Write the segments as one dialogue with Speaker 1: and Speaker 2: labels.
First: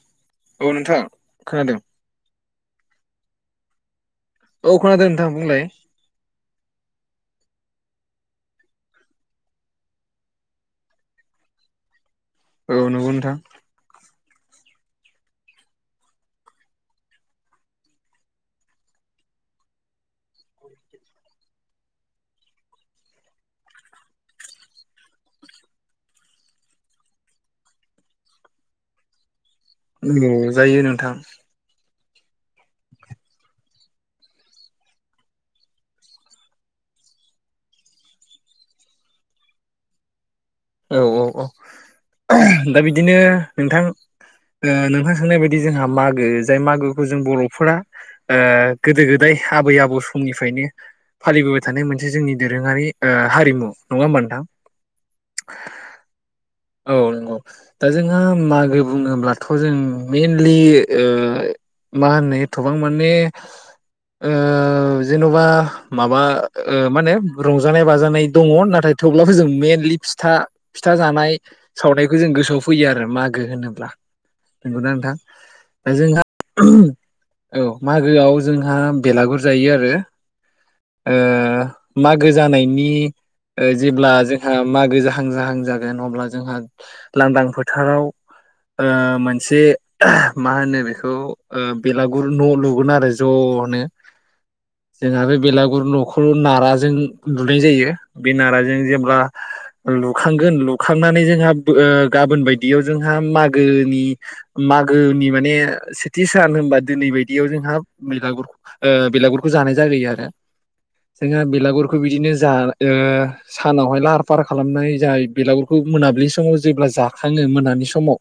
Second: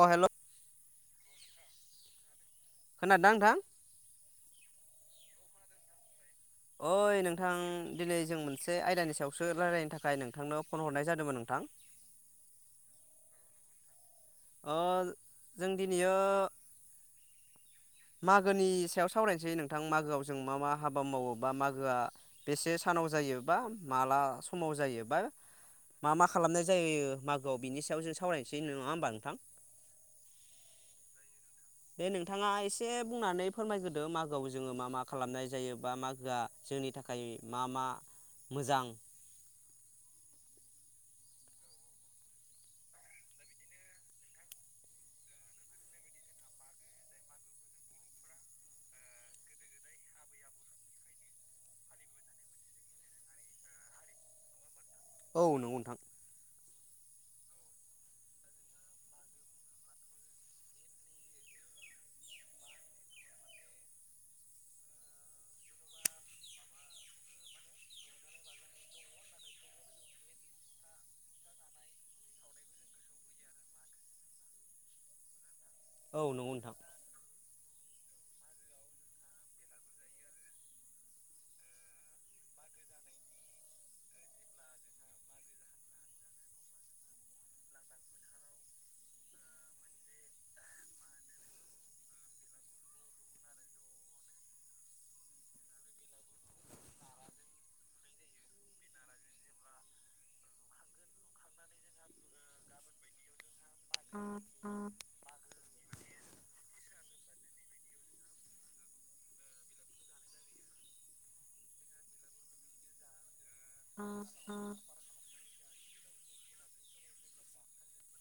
Speaker 1: अ हेल'।
Speaker 2: औ नोंथां खोनादों।
Speaker 1: खोना दोंना नोंथां।
Speaker 2: औ खोनादों नोंथां बुंलाय।
Speaker 1: ओइ नोंथां दिनै जों मोनसे आयदानि सायावसो रायजलायनो थाखाय नोंथांनाव फन हरनाय जादोंमोन नोंथां। [inaudible]
Speaker 2: औ नंगौ नोंथां।
Speaker 1: ओ जों दिनैयो। मागोनि सायाव सावरायनोसै नोंथां मागोआव जों मा मा हाबा मावोब बा मागोआ बेसे सान सानाव जायोबा माला समाव जायोबा मा मा खालामनाय जायो मागोआव बिनि सायाव जों सावरायनोसै नङा होमबा नोंथां
Speaker 2: औ जायो नोंथां
Speaker 1: बे नोंथाङा एसे बुंनानै फोरमायग्रोदो मागोआव जोङो मा मा खालामनाय जायो बा मागोआ जों जोंनि थाखाय मा मा मोजां
Speaker 2: औ औ औ दा बिदिनो नोंथां नोंथां साननाय बायदि जोंहा मागो जाय मागोखौ जों बर'फोरा गोदो गोदाय आबै आबौ समनिफ्रायनो फालिबोबाय थानाय मोनसे जोंनि दोरोङारि हारिमु नङा होमबा नोंथां
Speaker 1: औ नंगौ नोंथां
Speaker 2: औ नंगौ दा जोंहा मागो बुङोब्लाथ' जों मेनलि ओ मा होनो थबां माने ओ जेनेबा माबा ओ मा होनो रंजानाय बाजानाय दङ नाथाय थेवब्लाबो जों मेनलि फिथा फिथा जानाय सावनायखौ जों गोसोआव फैयो आरो मागो होनोब्ला। नंगौ ना नोंथां? दा
Speaker 1: औ
Speaker 2: जोंहा
Speaker 1: नंगौ नोंथां।
Speaker 2: औ मागोआव जोंहा बेलागुर जायो आरो ओ मागो जानायनि जेब्ला जोंहा मागो जा जाहां जाहां जागोन अब्ला जोंहा लांदां फोथाराव ओ मोनसे मा होनो बेखौ बेलागुर न' लुगोन आरो ज'। ज'नो जोंहा बे बेलागुर न'खौ नाराजों लुनाय जायो बे नाराजों जेनेब्ला लुखांगोन लुखांनानै जोंहा गाबोन बायदियाव जोंहा मागो मागोनि माने माने सेथि सान होनबा दिनै बायदियाव जोंहा बेलागुर ओ बेलागुरखौ जानाय जायो आरो जोंहा बेलागुरखौ बिदिनो जा ओ सानावहाय लाहार फाहार खालामनानै जाय बेलागुरखौ मोनाबिलि समाव जेब्ला जाखाङो मोनानि समाव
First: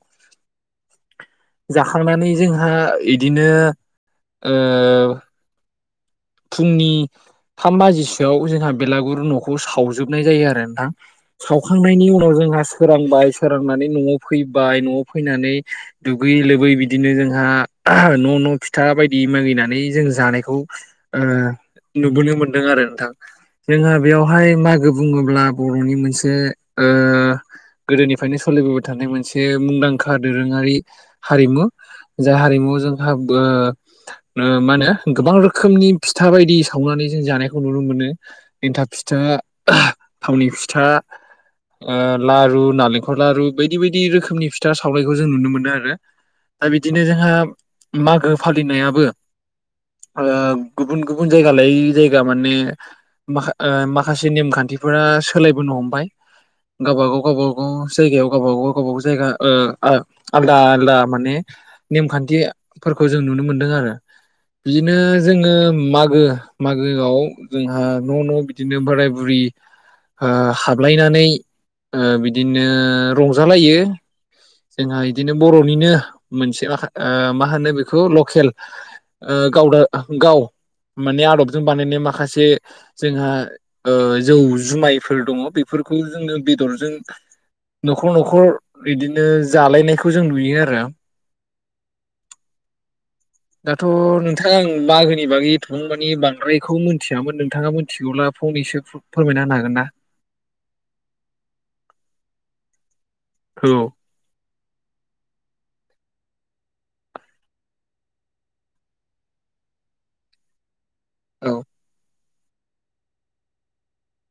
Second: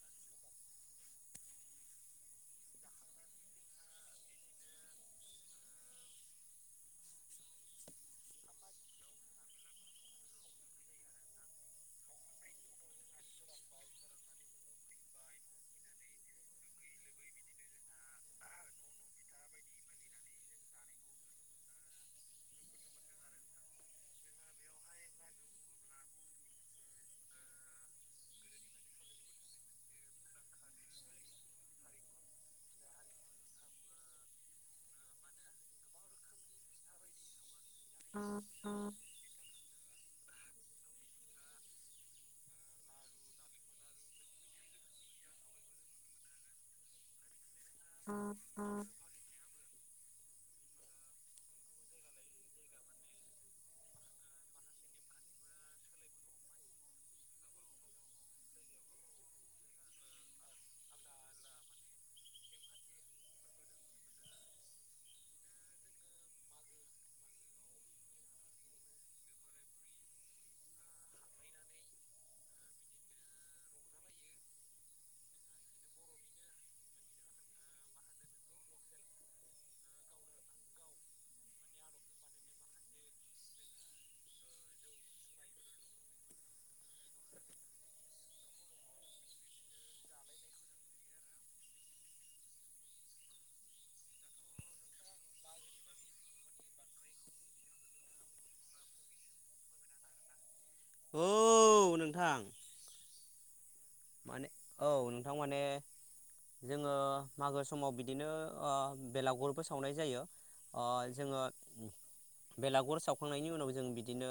Speaker 2: जाखांनानै जोंहा इदिनो फुंनि थाम बाजिसोआव जोंहा बेलागुर न'खौ सावजोबनाय जायो आरो नोंथां। सावखांनायनि उनाव जोंहा सोरांबाय सोरांनानै न'आव फैबाय न'आव फैनानै दुगै दुगै लोबै बिदिनो जोंहा न' न' फिथा बायदि मागिनानै जों जानायखौ ओ नुबोनो मोनदों आरो नोंथां। जोंहा बेवहाय मागो बुङोब्ला बर'नि मोनसे ओ गोदोनिफ्रायनो सोलिबोबाय थानाय मोनसे मुंदांखा दोरोङारि हारिमु जा हारिमु जोंहाबो मा होनो गोबां रोखोमनि फिथा बायदि सावनानै जों जानायखौ नुनो मोनो
Speaker 1: नोंथां।
Speaker 2: एन्थाब फिथा थावनि फिथा लारु नालेंखर लारु बायदि बायदि रोखोमनि फिथा सावनायखौ जों नुनो मोनो आरो दा बिदिनो जोंहा मागो फालिनायाबो ओ गुबुन गुबुन जायगालायै जायगा माने माखा ओ माखासे नेमखान्थिफोरा सोलायबोनो हमबाय गावब गाव गावब गाव जायगायाव गावबा गाव गावबा गाव जायगा ओ आलदा आलदा माने नेमखान्थिफोरखौ जों नुनो मोनदों आरो बिदिनो जोङो मागो मागोआव जोंहा न' न' बिदिनो बोराय बुरि हाबलायनानै ओ बिदिनो रंजालायो। जोंहा बिदिनो बर'निनो मोनसे मा होनो बेखौ लकेल गावदो गाव माने आदबजों बानायनाय माखासे जोंहा ओ जौ जुमायफोर दङ बेफोर बेफोरखौ जोङो बेदरजों न'खर न'खर बिदिनो बिदिनो जालायनायखौ जों नुयो आरो।
Speaker 1: [unintelligible]
Speaker 2: दाथ' नोंथां आं मागोनि बागै एथबां माने बांद्रायखौ मिथियामोन नोंथाङा मिथिगौब्ला फंनैसो फोरमायना होनो हागोन ना?
Speaker 1: औ नोंथां।
Speaker 2: औ
Speaker 1: औ माने नोंथां माने जोङो मागो समाव बिदिनो ओ बेलागुरबो सावनाय जायो। ओ जोङो बेलागुर सावखांनायनि उनाव जों बिदिनो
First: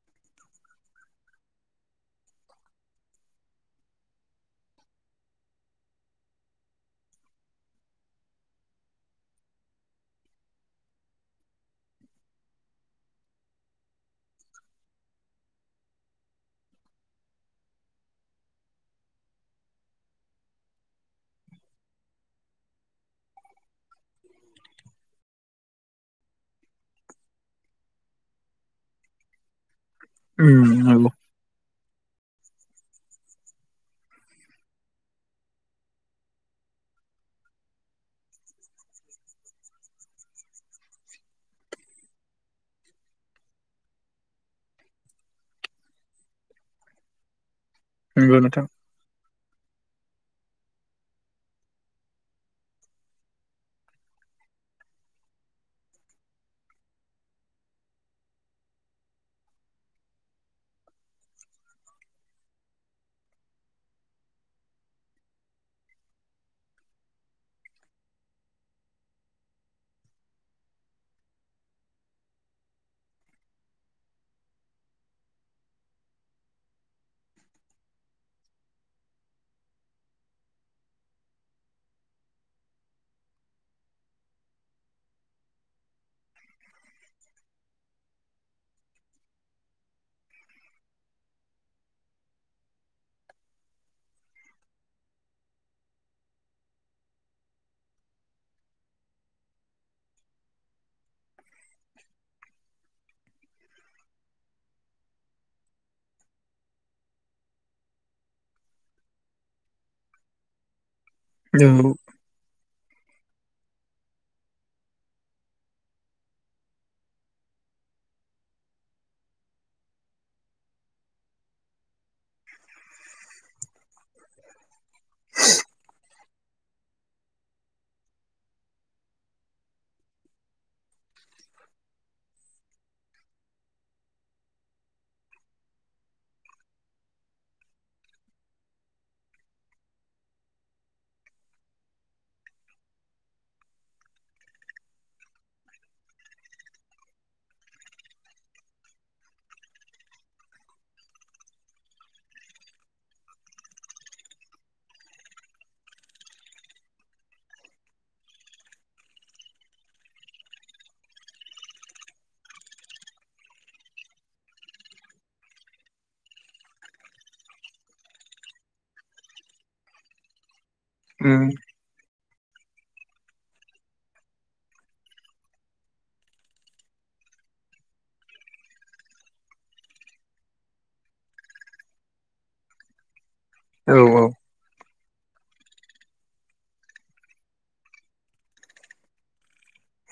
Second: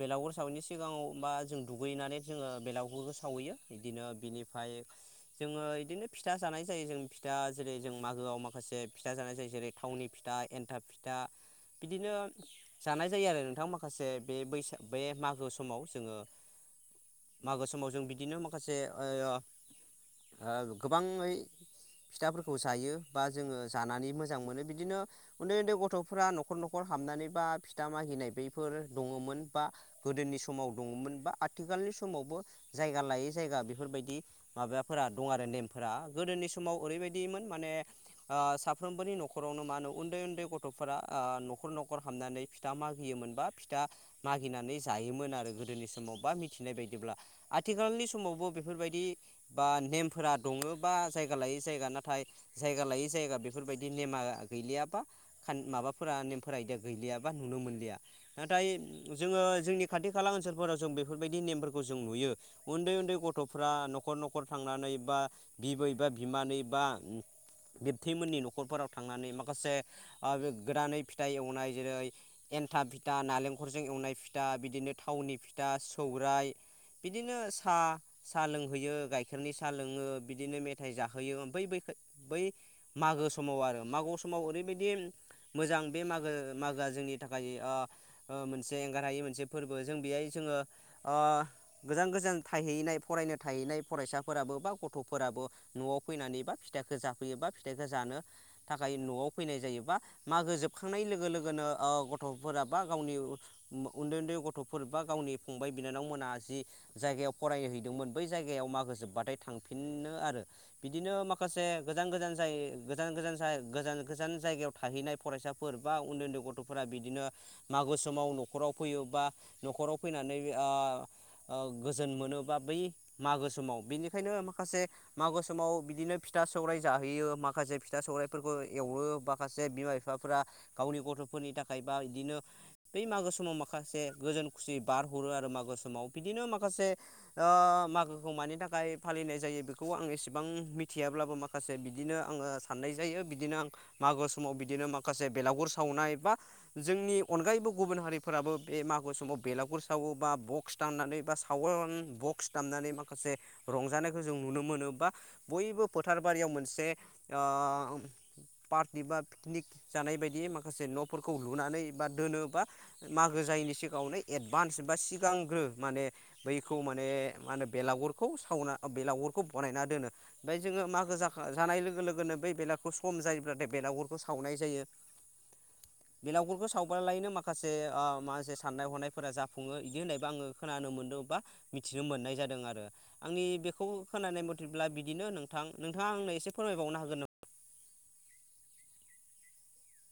Speaker 1: बेलागुर सावैनि सिगाङाव बा जों दुगैनानै जोङो बेलागुरखौ सावहैयो। बिदिनो बिनिफ्राय जोङो बिदिनो फिथा जानाय जायो। जों फिथा जेरै जों मागोआव माखासे से फिथा जानाय जायो जेरै थावनि फिथा एन्थाब फिथा बिदिनो जानाय जायो आरो नोंथां माखासे बे बैसाग बे मागो समाव जोङो। मागो समाव जों बिदिनो माखासे ओ गोबांयै फिथाफोरखौ जायो बा जोङो जानानै मोजां मोनो बिदिनो उन्दै उन्दै गथ'फोरा न'खर न'खर थांनानै बा फिथा मागिनाय बैफोर दङमोन बा गोदोनि समाव
Speaker 2: उम नंगौ
Speaker 1: दङमोन बा आथिखालनि समावबो जायगा लायै जायगा बेफोरबायदि माबाफोरा दं आरो नेमफोरा गोदोनि समाव ओरैबायदिमोन माने ओ साफ्रोमबोनि न'खरावनो मा होनो उन्दै उन्दै गथ'फोरा न'खर न'खर हाबनानै फिथा मागि होयोमोन। फिथा मागिनानै जायोमोन आरो गोदोनि समाव बा मिथिनाय बायदिब्ला आथिखालाव
Speaker 2: नंगौ
Speaker 1: समावबो
Speaker 2: नोंथां
Speaker 1: बेफोरबायदि बा नेमफोरा दङोबा जायगा लायै जायगा नाथाय जायगा लायै जायगा बेफोरबायदि नेमा गैया। गैलिया बा माबाफोरा नेमफोरायदिया गैलिया बा नुनो मोनलिया नाथाय जोङो जोंनि खाथि खाला ओनसोलफोराव जों बेफोरबायदि नेमफोरखौ जों नुयो उन्दै उन्दै गथ'फ्रा न'खर न'खर थांनानै बा बिबै बा बिमानै बा बेबथैमोननि न'खरफोराव थांनानै माखासे गोदानै फिथाइ एवनाय जेरै एन्था फिथा नालेंखरजों एवनाय फिथा बिदिनो थावनि फिथा सौरायाइ बिदिनो साहा साहा लोंहैयो गाइखेरनि साहा लोङो बिदिनो मेथाइ जाहोयो बै मागो समाव आरो मागो समाव ओरैबायदि मोजां बे मागो मागोआ जोंनि थाखाय ओ मोनसे एंगार हायै मोनसे फोरबो जों बेहाय जोङो ओ गोजान गोजान थाहैनाय फरायनो थाहैनाय फरायसाफोराबो बा गथ'फोराबो न'आव फैनानै बा फिथाइखौ जाफैयो बा फिथाखौ जा थाखाय न'आव फैनाय जायोबा मागो जोबखांनाय लोगो लोगोनो गथ'फोराबा गावनि उन्दै उन्दै गथ'फोर बा गावनि फंबाय बिनानावमोना जि जायगायाव फरायहै मोन बै जायगायाव मागो जोब्बाथाय थांफिनो आरो बिदिनो माखासे
Speaker 2: औ
Speaker 1: गोजान गोजान जाय गोजान गोजान गोजान गोजान जायगायाव थाहैनाय फरायसाफोर बा उन्दै उन्दै गथ'फोरा बिदिनो मागो समाव न'खराव फैयो बा न'खराव फैनानै ओ गोजोन मोनो बा बै मागो समाव बेनिखायनो माखासे मागो समाव बिदिनो फिथा सौराय जाहैयो माखासे माखासे फिथा सौराइफोरखौ एवो माखासे बिमा बिफाफोरा गावनि गथ'फोरनि थाखाय बा बिदिनो बै मागो समाव माखासे गोजोन खुसि बारहरो आरो मागो समाव बिदिनो माखासे ओ मागोखौ मानि थाखाय फालिनाय जायो बेखौ आं एसेबां मिथियाब्लाबो माखासे बिदिनो आं साननाय जायो बिदिनो आ मागो समाव बिदिनो माखासे बेलागुर सावनाय बा जोंनि अनगायैबो गुबुन हारिफोराबो बे मागो समाव बेलागुर सावो बा बक्स दाननानै बा सावोन बक्स दामनानै माखासे रंजानायखौ जों नुनो मोनो बा बयबो फोथार बारियाव मोनसे ओ पार्टि बा पिकनिक जानाय बायदि माखासे न'फोरखौ लुनानै बा दोनोबा मागो जायैनि सिगाङावनो एडभान्स बा सिगांग्रो माने बैखौ मा माने मा होनो बेलागुरखौ सावना बेलागुरखौ बानायना दोनो। जोङो मागो जाख
Speaker 2: उम
Speaker 1: जानाय लोगो लोगोनो। बै बेलागखौ सम जायोब्लाथाय बेलागुरखौ सावनाय जायो। बे लावगुरखौ सावबा लायनो माखासे माखासे साननाय हनायफोरा जाफुङो बिदि होननायबो आङो खोनानो मोनदों। बा मिथिनो मोननाय जादों आरो आंनि बेखौ
Speaker 2: औ औ
Speaker 1: खोनानाय मथेब्ला बिदिनो नोंथां नोंथाङा आंनो एसे फोर मायबावनो हागोन नामा?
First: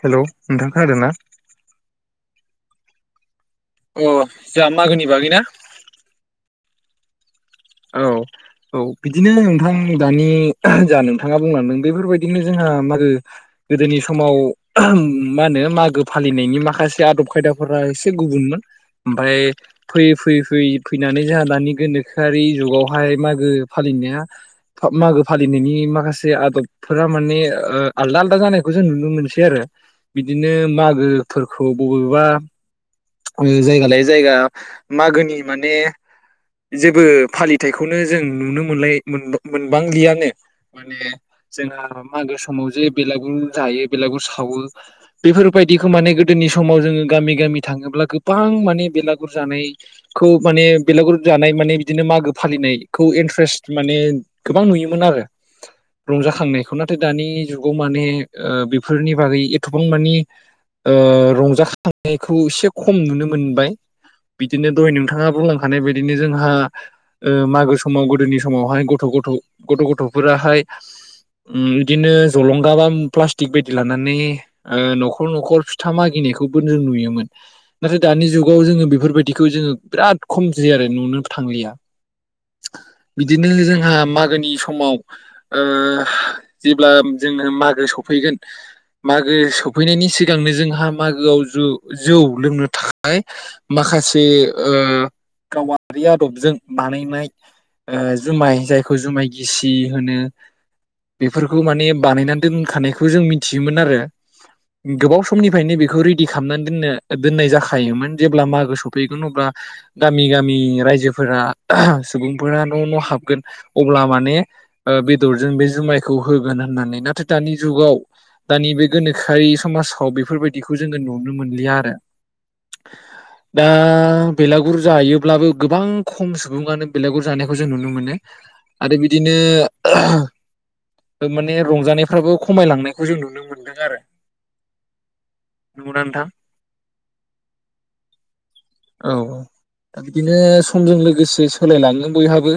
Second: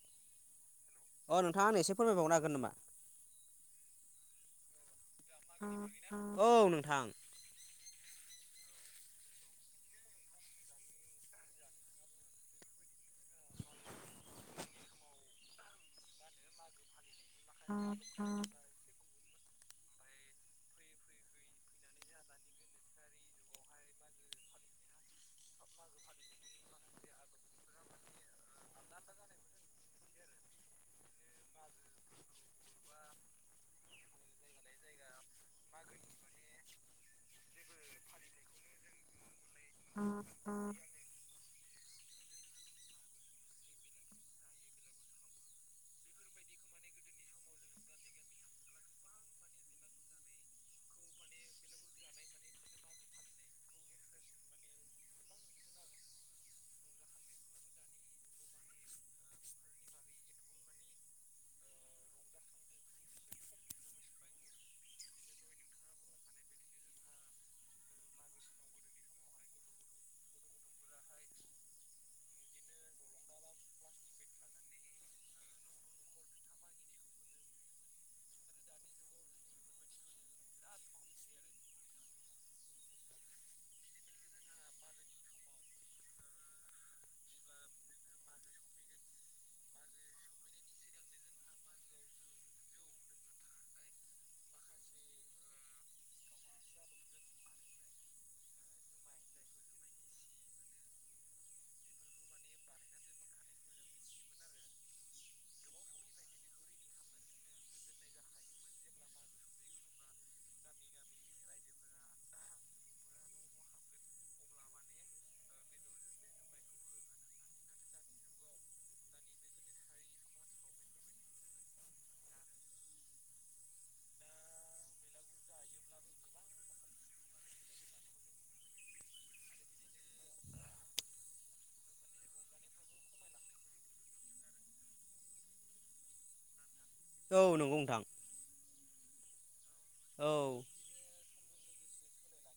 Speaker 2: हेलौ नोंथां। खोनादों ना?
Speaker 1: अ नोंथाङा आं एसे फोरमायबावनो हागोन नामा?
Speaker 2: औ जोंहा मागोनि बागैना?
Speaker 1: औ नोंथां
Speaker 2: औ औ बिदिनो नोंथां दानि जा नोंथाङा बुंलांदों बेफोरबायदिनो जोंहा मागो गोदोनि समाव मा होनो मागो फालिनायनि माखासे आदब खायदाफोरा एसे गुबुनमोन। ओमफाय फैयै फैयै फैयै फैनानै जोंहा दानि गोनोखोआरि जुगावहाय मागो फालिनाया फा- मागो फालिनायनि माखासे आदबफोरा माने ओ आलदा आलदा जानायखौ जों नुनो मोनसै आरो। बिदिनो मागोफोरखौ बबेबा ओ जायगा लायै जायगा मागोनि माने जेबो फालिथायखौनो जों नुनो मोनलाय मोनबांलियानो माने जोंहा। मागो समाव जे बेलागुर जायो बेलागुर सावो बेफोरबायदिखो माने गोदोनि समाव जो गामि गामि थाङोब्ला गोबां माने बेलागुर जानायखौ माने बेलागुर जानाय माने बि दिनो मागो फालिनायखौ इन्ट्रेस्ट माने गोबां नुयोमोन आरो। रंजाखांनायखौ नाथाय दानि जुगाव माने ओ बेफोरनि बागै एथबां माने ओ रंजाखांनायखौ एसे खम नुनो मोनबाय। बिदिनो दहाय नोंथाङा बुंलांखानाय बायदिनो जोंहा ओ मागो समाव गोदोनि समावहाय गथ' गथ' गथ' गथ'फोराहाय उम बिदिनो जलंगा बा प्लास्टिक बायदि लानानै ओ न'खर न'खर फिथा मागि नायखोबो नों नुयोमोन। नाथाय दानि जुगाव जोङो बेफोरबायदिखौ जोङो बिराद खम जायो आरो नुनो थांलिया। बिदिनो जोंहा मागोनि समाव ओ जेब्ला जोङो मागो सफैगोन। मागो सफैनायनि सिगांनो जोंहा मागोआव जु- जौ लोंनो थाखाय माखा खासे ओ गावा रि आदबजों बानायनाय ओ जुमाय जायखौ जुमाय गिसि होनो। बेफोरखौ माने बानायनानै दोनखानायखौ जों मिथियोमोन आरो। गोबाव समनिफ्रायनो बेखौ रिदि खालामनानै दोननो दोननाय जाखायोमोन जेब्ला मागो सफैगोन अब्ला गामि गामि रायजोफोरा सुबुंफोरा न' न' हाबगोन अब्ला माने ओ बेदरजों बे जु माइखौ होगोन होननानै नाथाय दानि जुगाव। दानि बे गोनोखोआरि समाजाव बेफोरबायदिखौ जोङो नुनो मोनलिया आरो। दा बेलागुर जायोब्लाबो गोबां खम सुबुङानो बेलेगुर जानायखौ जों नुनो मोनो आरो बिदिनो माने रंजानायफ्राबो खमायलांनायखौ जों नुनो मोनदों आरो। नंगौना नोंथां?
Speaker 1: औ नंगौ नोंथां।
Speaker 2: औ दा
Speaker 1: औ
Speaker 2: बिदिनो समजों लोगोसे सोलायलाङो बयहाबो।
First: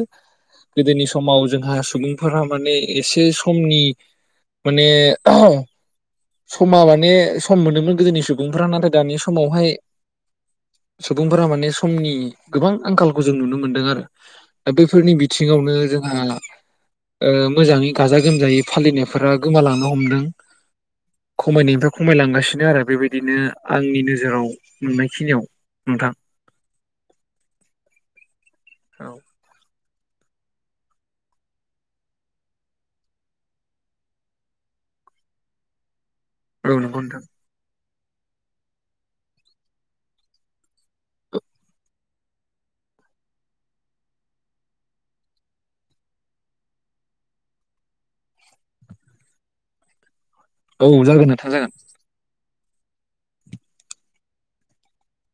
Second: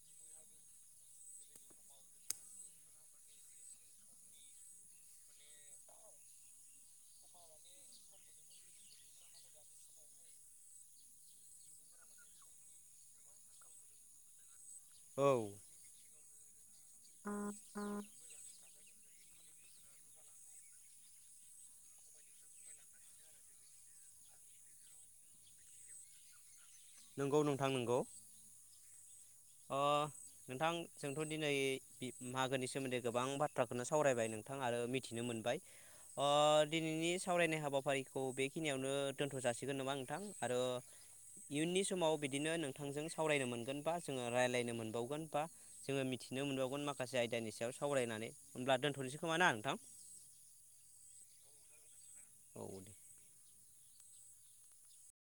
Speaker 2: गोदोनि समाव जोंहा सुबुंफोरा माने एसे समनि माने समा माने सम मोनोमोन गोदोनि सुबुंफोरा नाथाय दानि समावहाय सुबुंफोरा माने समनि गोबां आंखालखौ जों नुनो मोनदों आरो। दा बेफोरनि
Speaker 1: औ
Speaker 2: बिथिङावनो जोंहा [inaudible] ओ मोजाङै गाजा गोमजायै फालिनायफोरा गोमालांनो हमदों। खमायनायनिफ्राय खमायलांगासिनो आरो बेबायदिनो आंनि नोजोराव मोननाय खिनियाव। नोंथां।
Speaker 1: नंगौ नोंथां नंगौ।
Speaker 2: औ
Speaker 1: नोंथां जोंथ' दिनै मागोनि सोमोन्दै गोबां बाथ्राखोनो सावरायबाय नोंथां आरो मिथिनो मोनबाय ओ
Speaker 2: औ नंगौ
Speaker 1: दिनैनि
Speaker 2: नोंथां
Speaker 1: सावरायनाय हाबाफ फारिखौ बेखिनियावनो दोनथ' जासिगोन नामा नोंथां आरो। इयुननि समाव बिदिनो नोंथांजों सावरायनो मोनगोन बास जोंङो राय्लायनो मोनबावगोन बा जोङो मिथिनो मोनबावगोन माखासे आयदानि सायाव सावरायनानै उब्ला दोनथ' खोमाना आ नोंथां।
Speaker 2: औ जागोन नोंंथां जागोन
Speaker 1: औ दे